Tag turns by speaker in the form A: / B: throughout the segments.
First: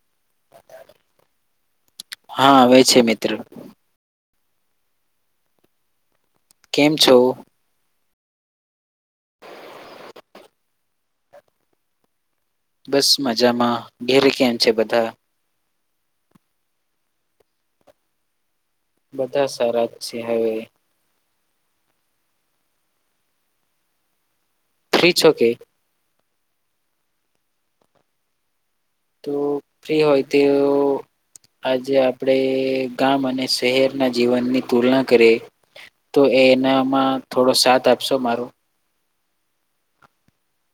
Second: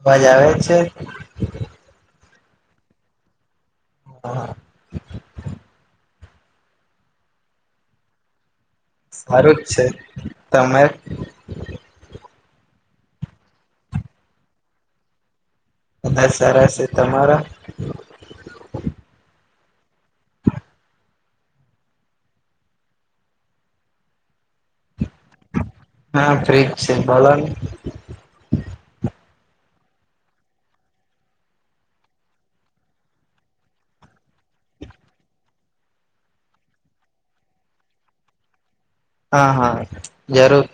A: અવાજ આવે છે?
B: હા, આવે છે મિત્ર.
A: [unintelligible]
B: કેમ છો?
A: સારું જ છે. તમે?
B: બસ મજામાં, ઘેરે કેમ છે બધા?
A: બધાં સારા સે. તમારા?
B: બધા સારા જ છે હવે. ફ્રી છોકે?
A: હા, ફ્રી જ છું બોલોની.
B: તો ફ્રી હોય તેઓ આજે આપડે ગામ અને સહેરના જીવનની તુલના કરીએ. તો એનામાં થોડો સાથ આપસો મારો?
A: હા હા, જરૂર.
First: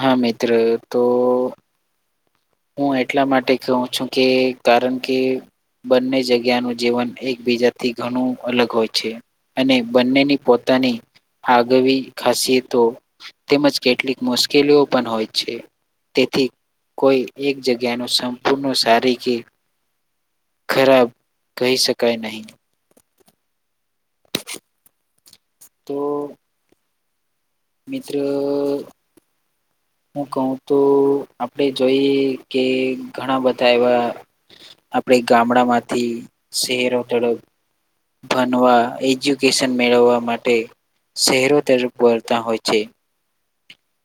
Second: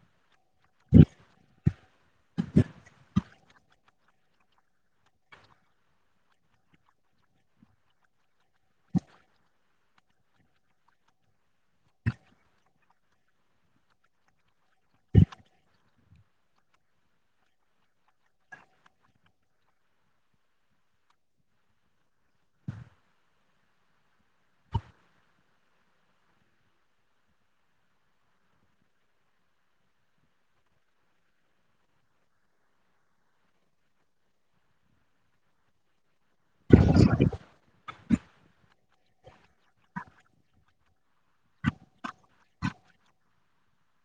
B: હા, મિત્ર તો હું એટલા માટે કહું છું કે કારણ કે બંને જગ્યાનું જીવન એકબીજાથી ઘણું અલગ હોય છે. અને બંનેની પોતાની આગવી ખાસિયતો તેમજ કેટલીક મુશ્કેલીઓ પણ હોય છે. તેથી કોઈ એક જગ્યા નું સંપૂર્ણ સારી કે ખરાબ કહી શકાય નહી. [inaudible] તો. મિત્ર, હું કહું તો આપડે જોઈએ કે ઘણાં બધાં એવા આપડે ગામડામાંથી સેહેરો તરફ. ભણવા, એજ્યુકેશન મેળવવા માટે. સહેરો તરફ વળતા હોય છે.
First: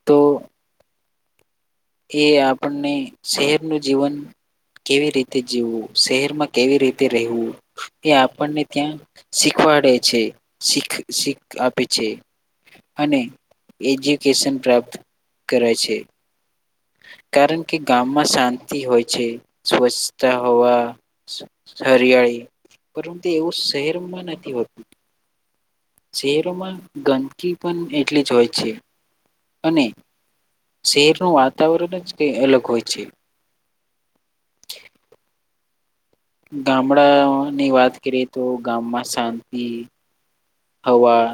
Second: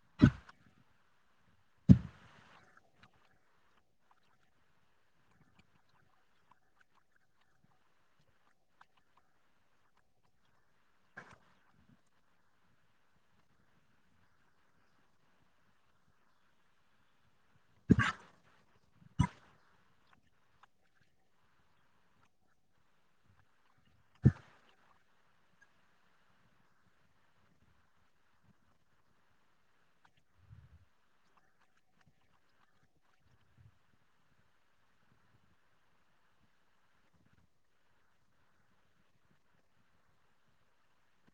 B: તો. એ આપણને શેહેરનું જીવન. કેવી રીતે જીવવું, શહેરમાં કેવી રીતે રેહવું એ આપણને ત્યાં શીખ વાડે છે શીખ શીખ આપે છે. અને એજ્યુકેશન પ્રાપ્ત કરાય છે. કારણ કે, ગામમાં શાંતિ હોય છે સ્વચ્છતા હોવા હરિયાળી પરંતુ એવું શહેરમાં નથી હોતું. શેહેરોમાં ગંદકી પણ એટલી જ હોય છે અને શેહેરનું વાતાવરણ જ કય અલગ હોય છે. ગામડા ઓની વાત કરીએ તો ગામમાં શાંતિ. હવા,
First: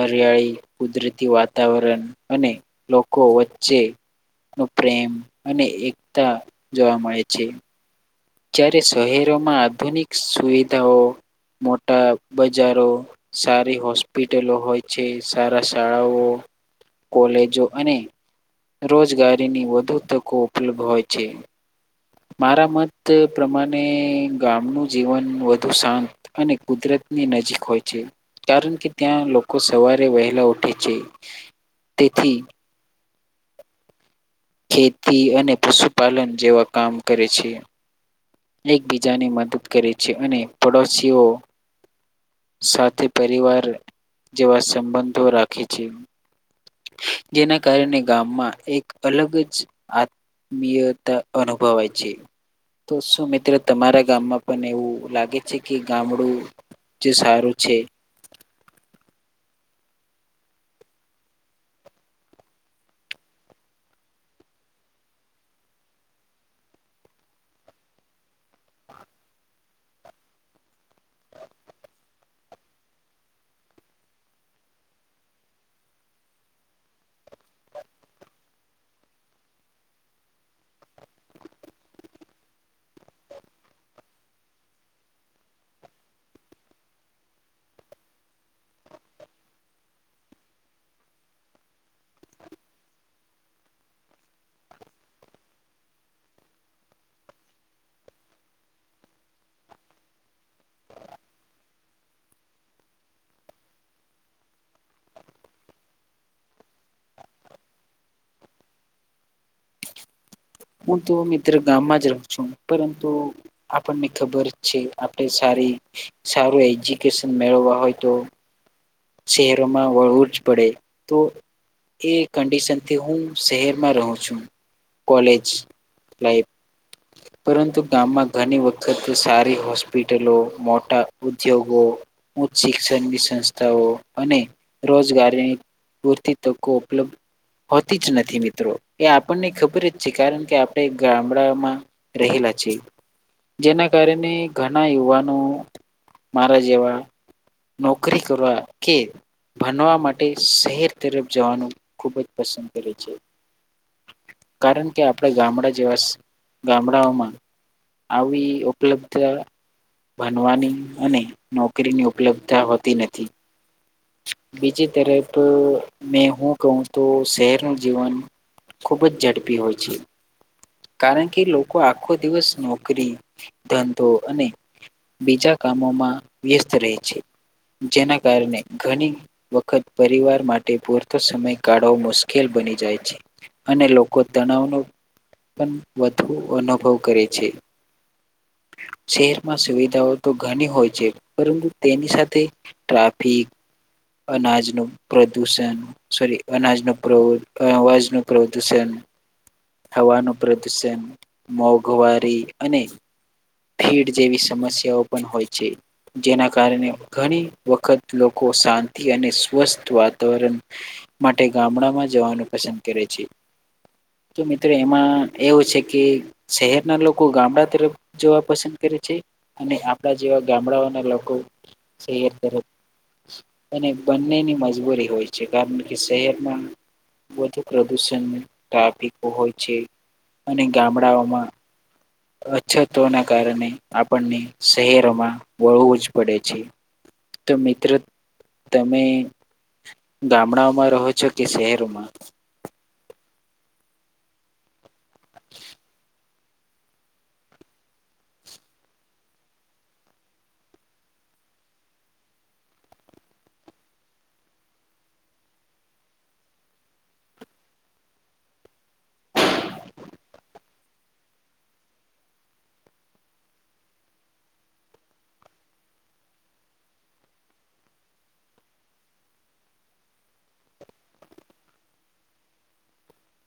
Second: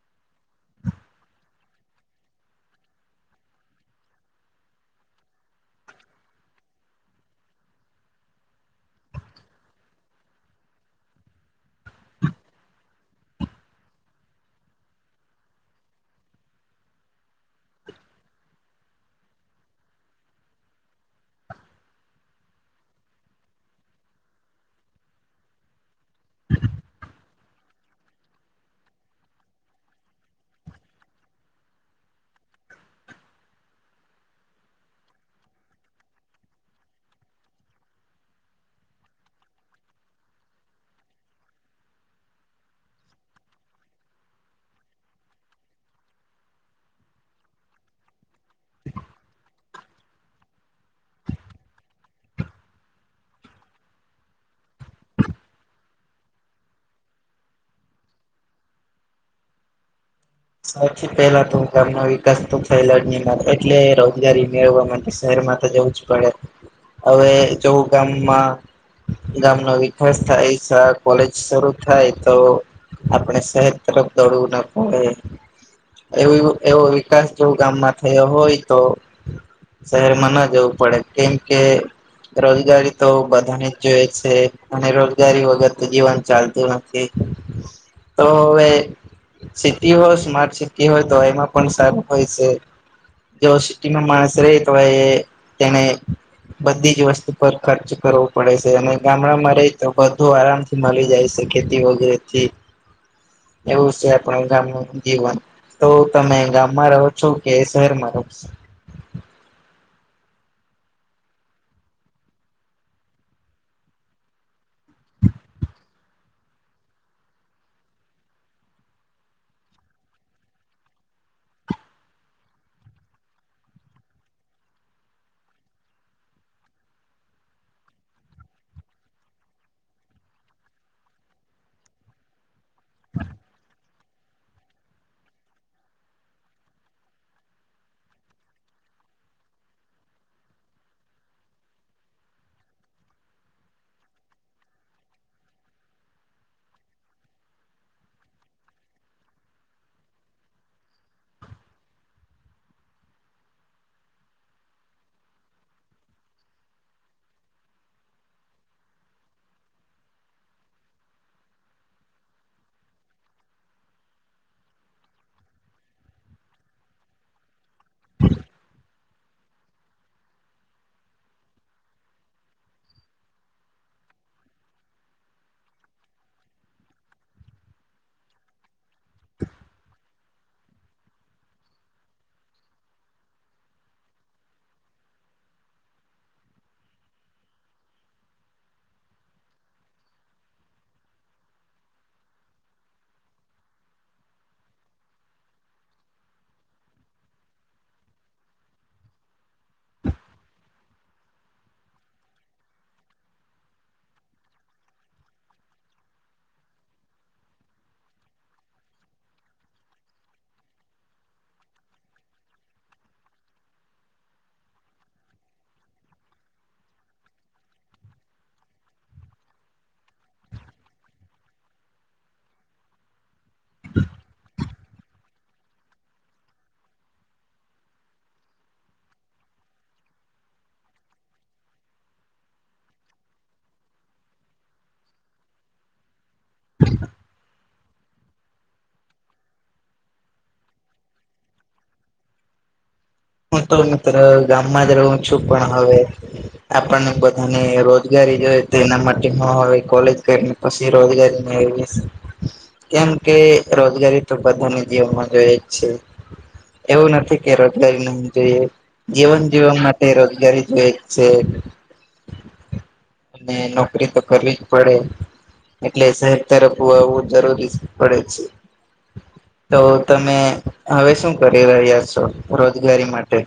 B: હરિયાળી, કુદરતી વાત વાતાવરણ અને લોકો વચ્ચે નો પ્રેમ અને એકતા જોવા મળે છે. જ્યારે શહેરોમાં આધુનિક સુવિધાઓ. મોટા બજારો સારી હોસ્પિટલો હોય છે સારા શાળાઓ. કોલેજો અને. રોજગારીની વધુ તકો ઉપલબ્ધ હોય છે. મારા મત પ્રમાણે ગામનું જીવન વધુ શાંત અને કુદરતની. નજીક હોય છે કારણ કે ત્યાં લોકો સવારે વહેલા ઉઠે છે. તેથી. ખેતી અને પશુપાલન જેવા કામ કરે છે. એકબીજાને મદદ કરે છે અને પડોશીઓ. સાથે પરિવાર જેવા સંબંધો રાખે છે. જેના કારણે ગામમાં. એક અલગ જ આત્મીયતા અનુભવાય છે. તો શું મિત્રો તમારા ગામમાં પણ એવું લાગે છે કે ગામડું. જે સારું છે.
A: સૌથી પેલા તો ગામ ના વિકાસ તો થયેલા જ ની મલે એટલે રોજગારી મેળવા માટે શહે ર માં તો જવું જ પડે હવે જો હુ ગામમાં. ગામ નો વિકાસ થાય શાળા કોલેજ શરૂ થાય તો આપડે શહેર તરફ દોડવું ના પડે.
B: [inaudible]
A: એવોએવો એવો વિકાસ જો ગામમાં થયો હોય તો શહેરમાં ના જવું પડે કેમ કે રોજગારી તો બધાને જ જોઈ છે અને રોજગારી વગર તો જીવન ચાલતું નથી.
B: [inaudible]
A: તો હવે સિ ટી હો સ્માર્ટ સિટી હોય તો એમાં પણ સારું હોય છે. જો સિટીમાં માણસ રહે તો એ તેને. બધી જ વસ્તુ પર ખર્ચ કરવો પડે છે અને ગામડામાં રહી તો બધું આરામ થી મળી જાય છે. ખેતી વગેરે થી એવું છે આપણે. ગામનુ જીવન તો તમે ગામમાં રહો છો કે શહેરમાં રહો છો.
B: હું તો મિત્ર ગામમાં જ રહું છું પરંતુ આપણને ખબર છે આપણે સા રી સારું એજ્યુકેશન મેળવા હોય તો શહેરોમાં વળવું જ પડે તો. એ કંડિશનથી હું શહેરમાં રહું છું. કોલેજ લાઈફ પરંતુ ગામમાં ઘણી વખત સારી હોસ્પિટલો મોટા ઉદ્યોગો. ઉ શિક્ષણ ની સં સ્થાઓ અને રોજગારીની પૂરતી તકો ઉપલબ્ધ હોતી જ નથી મિત્રો એ આપણને ખબર જ છે કારણ કે આપણે ગામડામાં રહેલા લા છે. જેના કારણે ઘણા યુવાનો મારા જેવા નોકરી કરવા કે ભનવા માટે શહેર તરફ જવાનું ખૂબ જ પસંદ કરે છે. કારણ કે આપણે ગામડા જેવા શ ગામડાઓમાં આવી ઉપલબ્ધ ભનવાની અને નોકરીની ઉપલબ્તા હોતી નથી. બીજી તરફ મેં હું કહું તો શહેરનું જીવન ખુબ જ ઝડપી હોય છે. કારણ કે લોકો આખો દિવસ નોકરી ધંધો અને બીજા કામોમાં વ્યસ્ત રહે છે જેના કારણે. ઘણી વખત પરિવાર માટે પૂરતો સમય કાઢવો મુશ્કેલ બની જાય છે. અને લોકો તણાવનો પણ વધુ અનુભવ કરે છે. [inaudible] શહેરમાં સુવિધાઓ તો ઘણી હોય છે પરંતુ તેની સાથે ટ્રાફિક અનાજ નું પ્રદુષણ સોરી અનાજ નો પ્ર અવાજ નું પ્રદુષણ હવાનું પ્રદુષણ મોંઘવારી અને ભીડ જેવી સમસ્યાઓ પણ હોય છે જેના કારણે ઘણી વખત લોકો કો શાંતિ અને સ્વસ્થ વાતાવરણ માટે ગામડામાં જવાનું પસંદ કરે છે. તો મિત્રો એમાં એવું છે કે શહેરના લોકો ગામડા તરફ જોવા પસંદ કરે છે અને આપણા જેવા ગામડાઓના લોકો શહેર તરફ અને બંનેની મજબૂરી હોય છે કારણ કે શહેરમાં વધુ પ્રદુષણ ટ્રાફિકો હોય છે અને ગામડાઓમાં અછતો ના કારણે આપણને શહેરોમાં વાઊજ પડે છે તો મિત્રો તમે ગામડાઓમાં રહો છો કે શહેરમાં.
A: હું તો મિત્ર ગામમાં જ રહું છું પણ હવે. આપણને બધાને રોજગારી જો તો એના માટે હ હવે કોલેજ કરીને પછી રોજગારી મે [unintelligible] કેમ કે રોજગારી તો બધાને જીવનમાં જોય જ છે. એવું નથી કે રોજગારી નો જોઈએ જીવન જીવન માટે રોજગારી જઈએ જ છે. અને નોકરી તો કરવી જ પડે. એટલે શહેર તરફ [unintelligible] જરૂરી પડે છે. તો તમે હવે શું કરી રહ્યા છો રોજ ઘરી માટે.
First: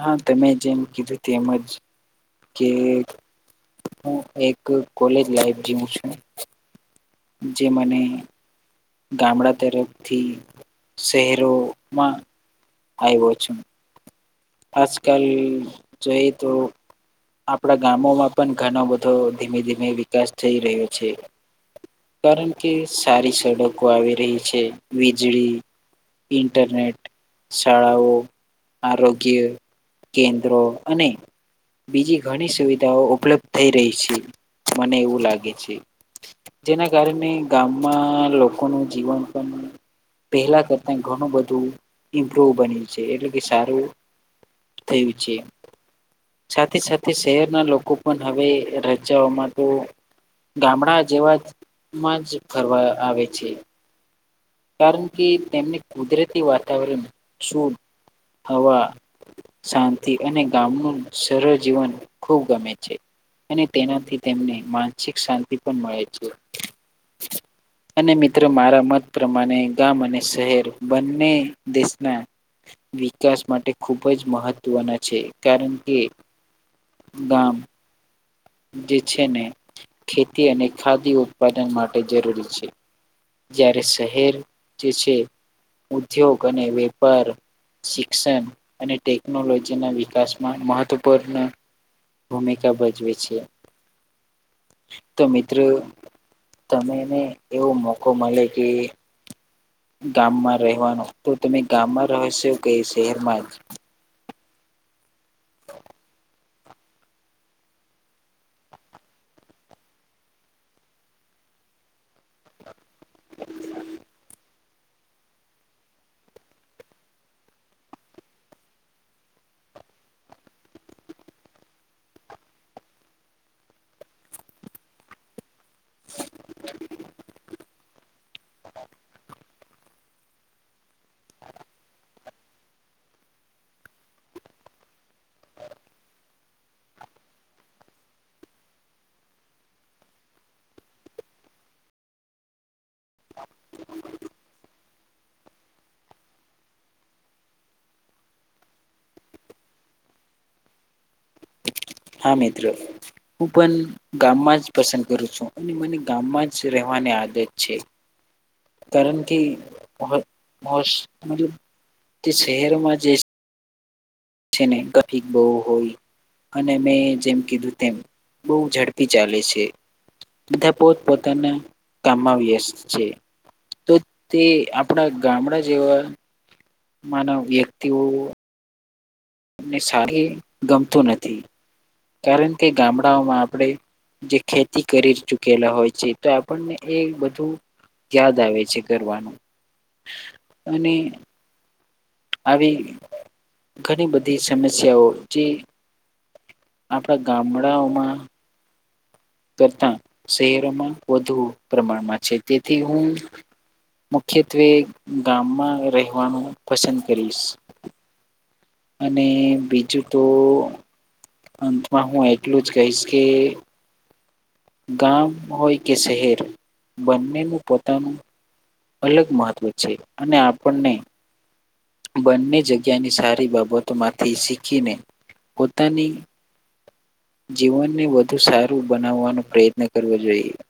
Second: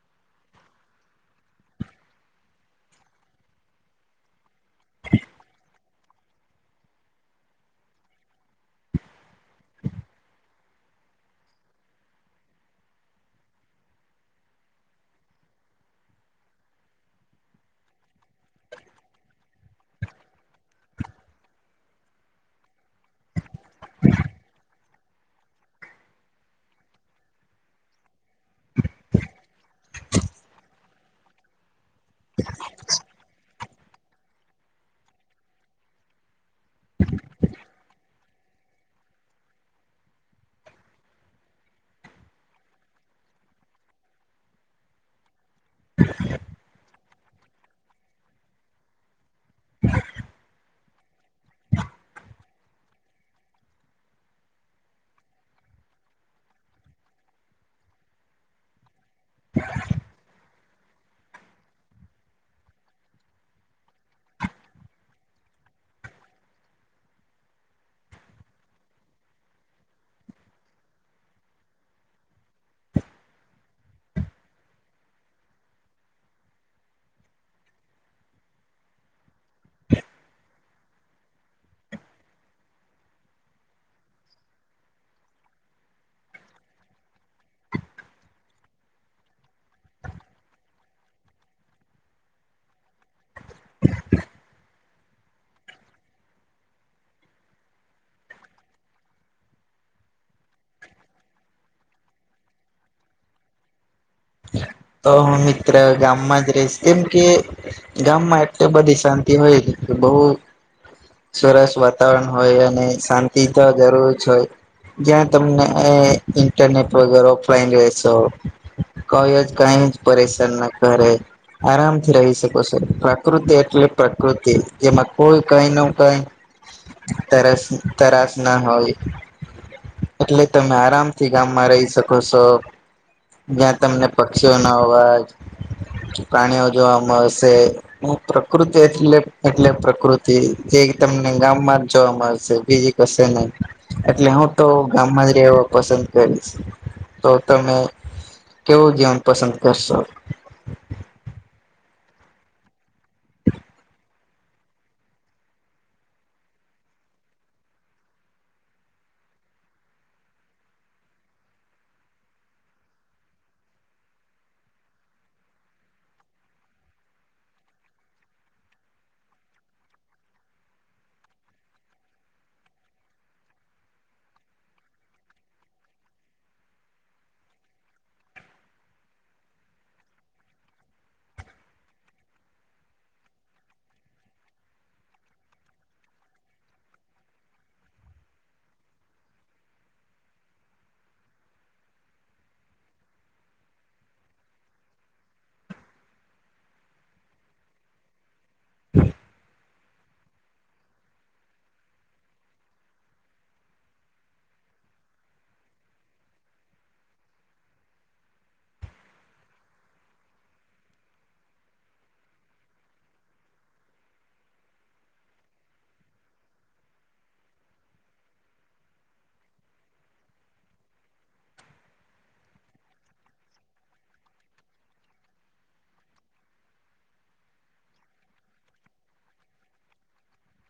B: હા તમે જેમ કીધું તેમજ કે હું એક કોલેજ લાઈફ જીવું છું. જે મને ગામડા તરફથી શહેરોમાં આવ્યો છું. આજ કલ જોઈ તો આપણા ગામોમાં પણ ઘણો બધો ધીમે ધીમે વિકાસ થઈ રહ્યો છે કારણ કે સારી સડકો આવી રહી છે વીજળી ઇન્ટરનેટ શાળાઓ આગ્ય કેન્દ્રો અને બીજી ઘણી સુવિધાઓ ઉપલબ્ધ થઈ રહી છે મને એવું લાગે છે જેના કારણે ગામમાં લોકોનું જીવન પણ પહેલા કરતા ઘણું બધું ઇમ્પ્રુવ બન્યું છે એટલે કે સારું તે વિ છેે
A: હ
B: સાથે સાથે શહેરના લોકો પણ હવે રજાઓમાં તો ગામડા જેવા માં જ ફરવા આવે છે. કારણ કે તેમને કુદરતી વાતાવરણ શુધ હવા શાંતિ અને ગામનું સરળ જીવન ખૂબ ગમે છે. અને તેનાથી તેમને માનસિક શાંતિ પણ મળે છે. અને મિત્રો મારા મત પ્રમાણે ગામ અને શહેર બંને દેશના વિકાસ માટે ખૂબ જ મહત્ત્વના છે. કારણ કે ગામ જે છે ને ખેતી અને ખાદી્ય ઉત્પાદન માટે જરૂરી છે. જ્યારે શહેર જે છે ઉદ્યોગ અને વેપાર શિક્ષણ અને ટેકનોલોજી ના વિકાસમાં મહત્વપૂર્ણ ભૂમિકા ભજવે છે. તો મિત્રો તમમેને એવો મોકો મલે કે ગામમાં રહેવાનું તો તમે ગામમાં રહેશો કે શહેરમાં જ?
A: છે. તો હું મિત્ર ગામમાં જ રહીશ. કેમ કે ગામમાં એટલે બધી શાંતિ હોય બહુ સરસ વાતાવરણ હોય અને શાંતિ તો જરૂર જ હોય. જ્યાં તમને ઇન્ટરનેટ વગેર ઓફલાઈન રહેશો કઈ જ કઈ જ પરેશાન ના કરે આરામથી રહી શકો છો પ્રકૃતિ એટલે પ્રકૃતિ જેમાં કોઈ કઈ નો કઈ તરસ તરાસ ના હોય એટલે તમે આરામથી ગામમાં રહી શકો છો. જ્યાં તમને પક્ષીઓનો અવાજ પ્રાણીઓ જોવા મળશે ને પ્રકૃતિ એલે એટલે પ્રકૃતિ જે એ તમને ગામમાં જ જોવા મળશે બીજી કસે નહી એટલે હું તો ગામ માં જ એવો પસંદ કરીશ. તો તમે કેવું જીવન પસંદ કરશો?
B: હા મિત્ર. હું પણ ગામમાં જ પસંદ કરું છું અને મને ગામમાં જ રહેવાની આદત છે. કારણ કે મો મોસ પૂરું તે શહેરમાં જે છે ને કથી બહુ હોય. અને મેં જેમ કીધું તેમ બહુ ઝડપી ચાલે છે. બધા પોત પોતાના કામમાં વ્યસ્ત છે. તો તે આપણા ગામડા જેવા માનવ વ્યક્તિઓ ને સારી ગમતું નથી કારણ કે ગામડાઓમાં આપણે જે ખેતી કરી ચૂકેલા હોય છે તો આપણને એ બધું યાદ આવે છે કરવાનું અને આવી ઘણી બધી સમસ્યાઓ જે આપડા ગામડાઓમાં કરતા શહેરોમાં વધુ પ્રમાણમાં છે તેથી હું મુખ્યત્વે ગામમાં રહેવાનું પસંદ કરીશ. અને બીજું તો અંતમાં હું એટલું જ કહીશ કે ગામ હોય કે શહેર બંનેનું પોતાનું અલગ મહત્વ છે અને આપણને બંને જગ્યાની સારી બાબતોમાંથી શીખીને પોતાની જીવનને વધુ સારું બનાવવાનો પ્રયત્ન કરવો જોઈએ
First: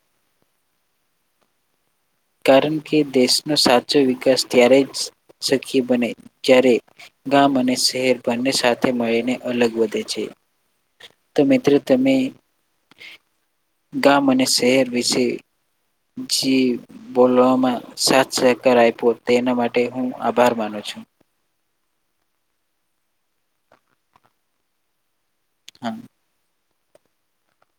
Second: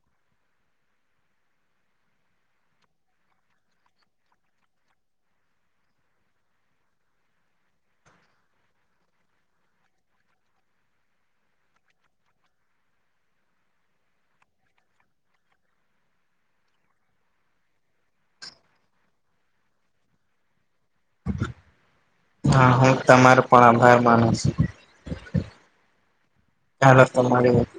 B: કારણ કે દેશનો સાચો વિકાસ ત્યારે જ સખ્ય બને જ્યારે ગામ અને શહેર બંને સાથે મળીને અલગ વધે છે તો મિત્ર તમે ગામ અને શહેર વિશે જે બોલવામાં સાથ સહકાર આપ્યો તેના માટે હું આભાર માનું છું
A: હા હું તમારો પણ આભાર માનું છું
B: હા
A: ચાલ તમા તમારી વાત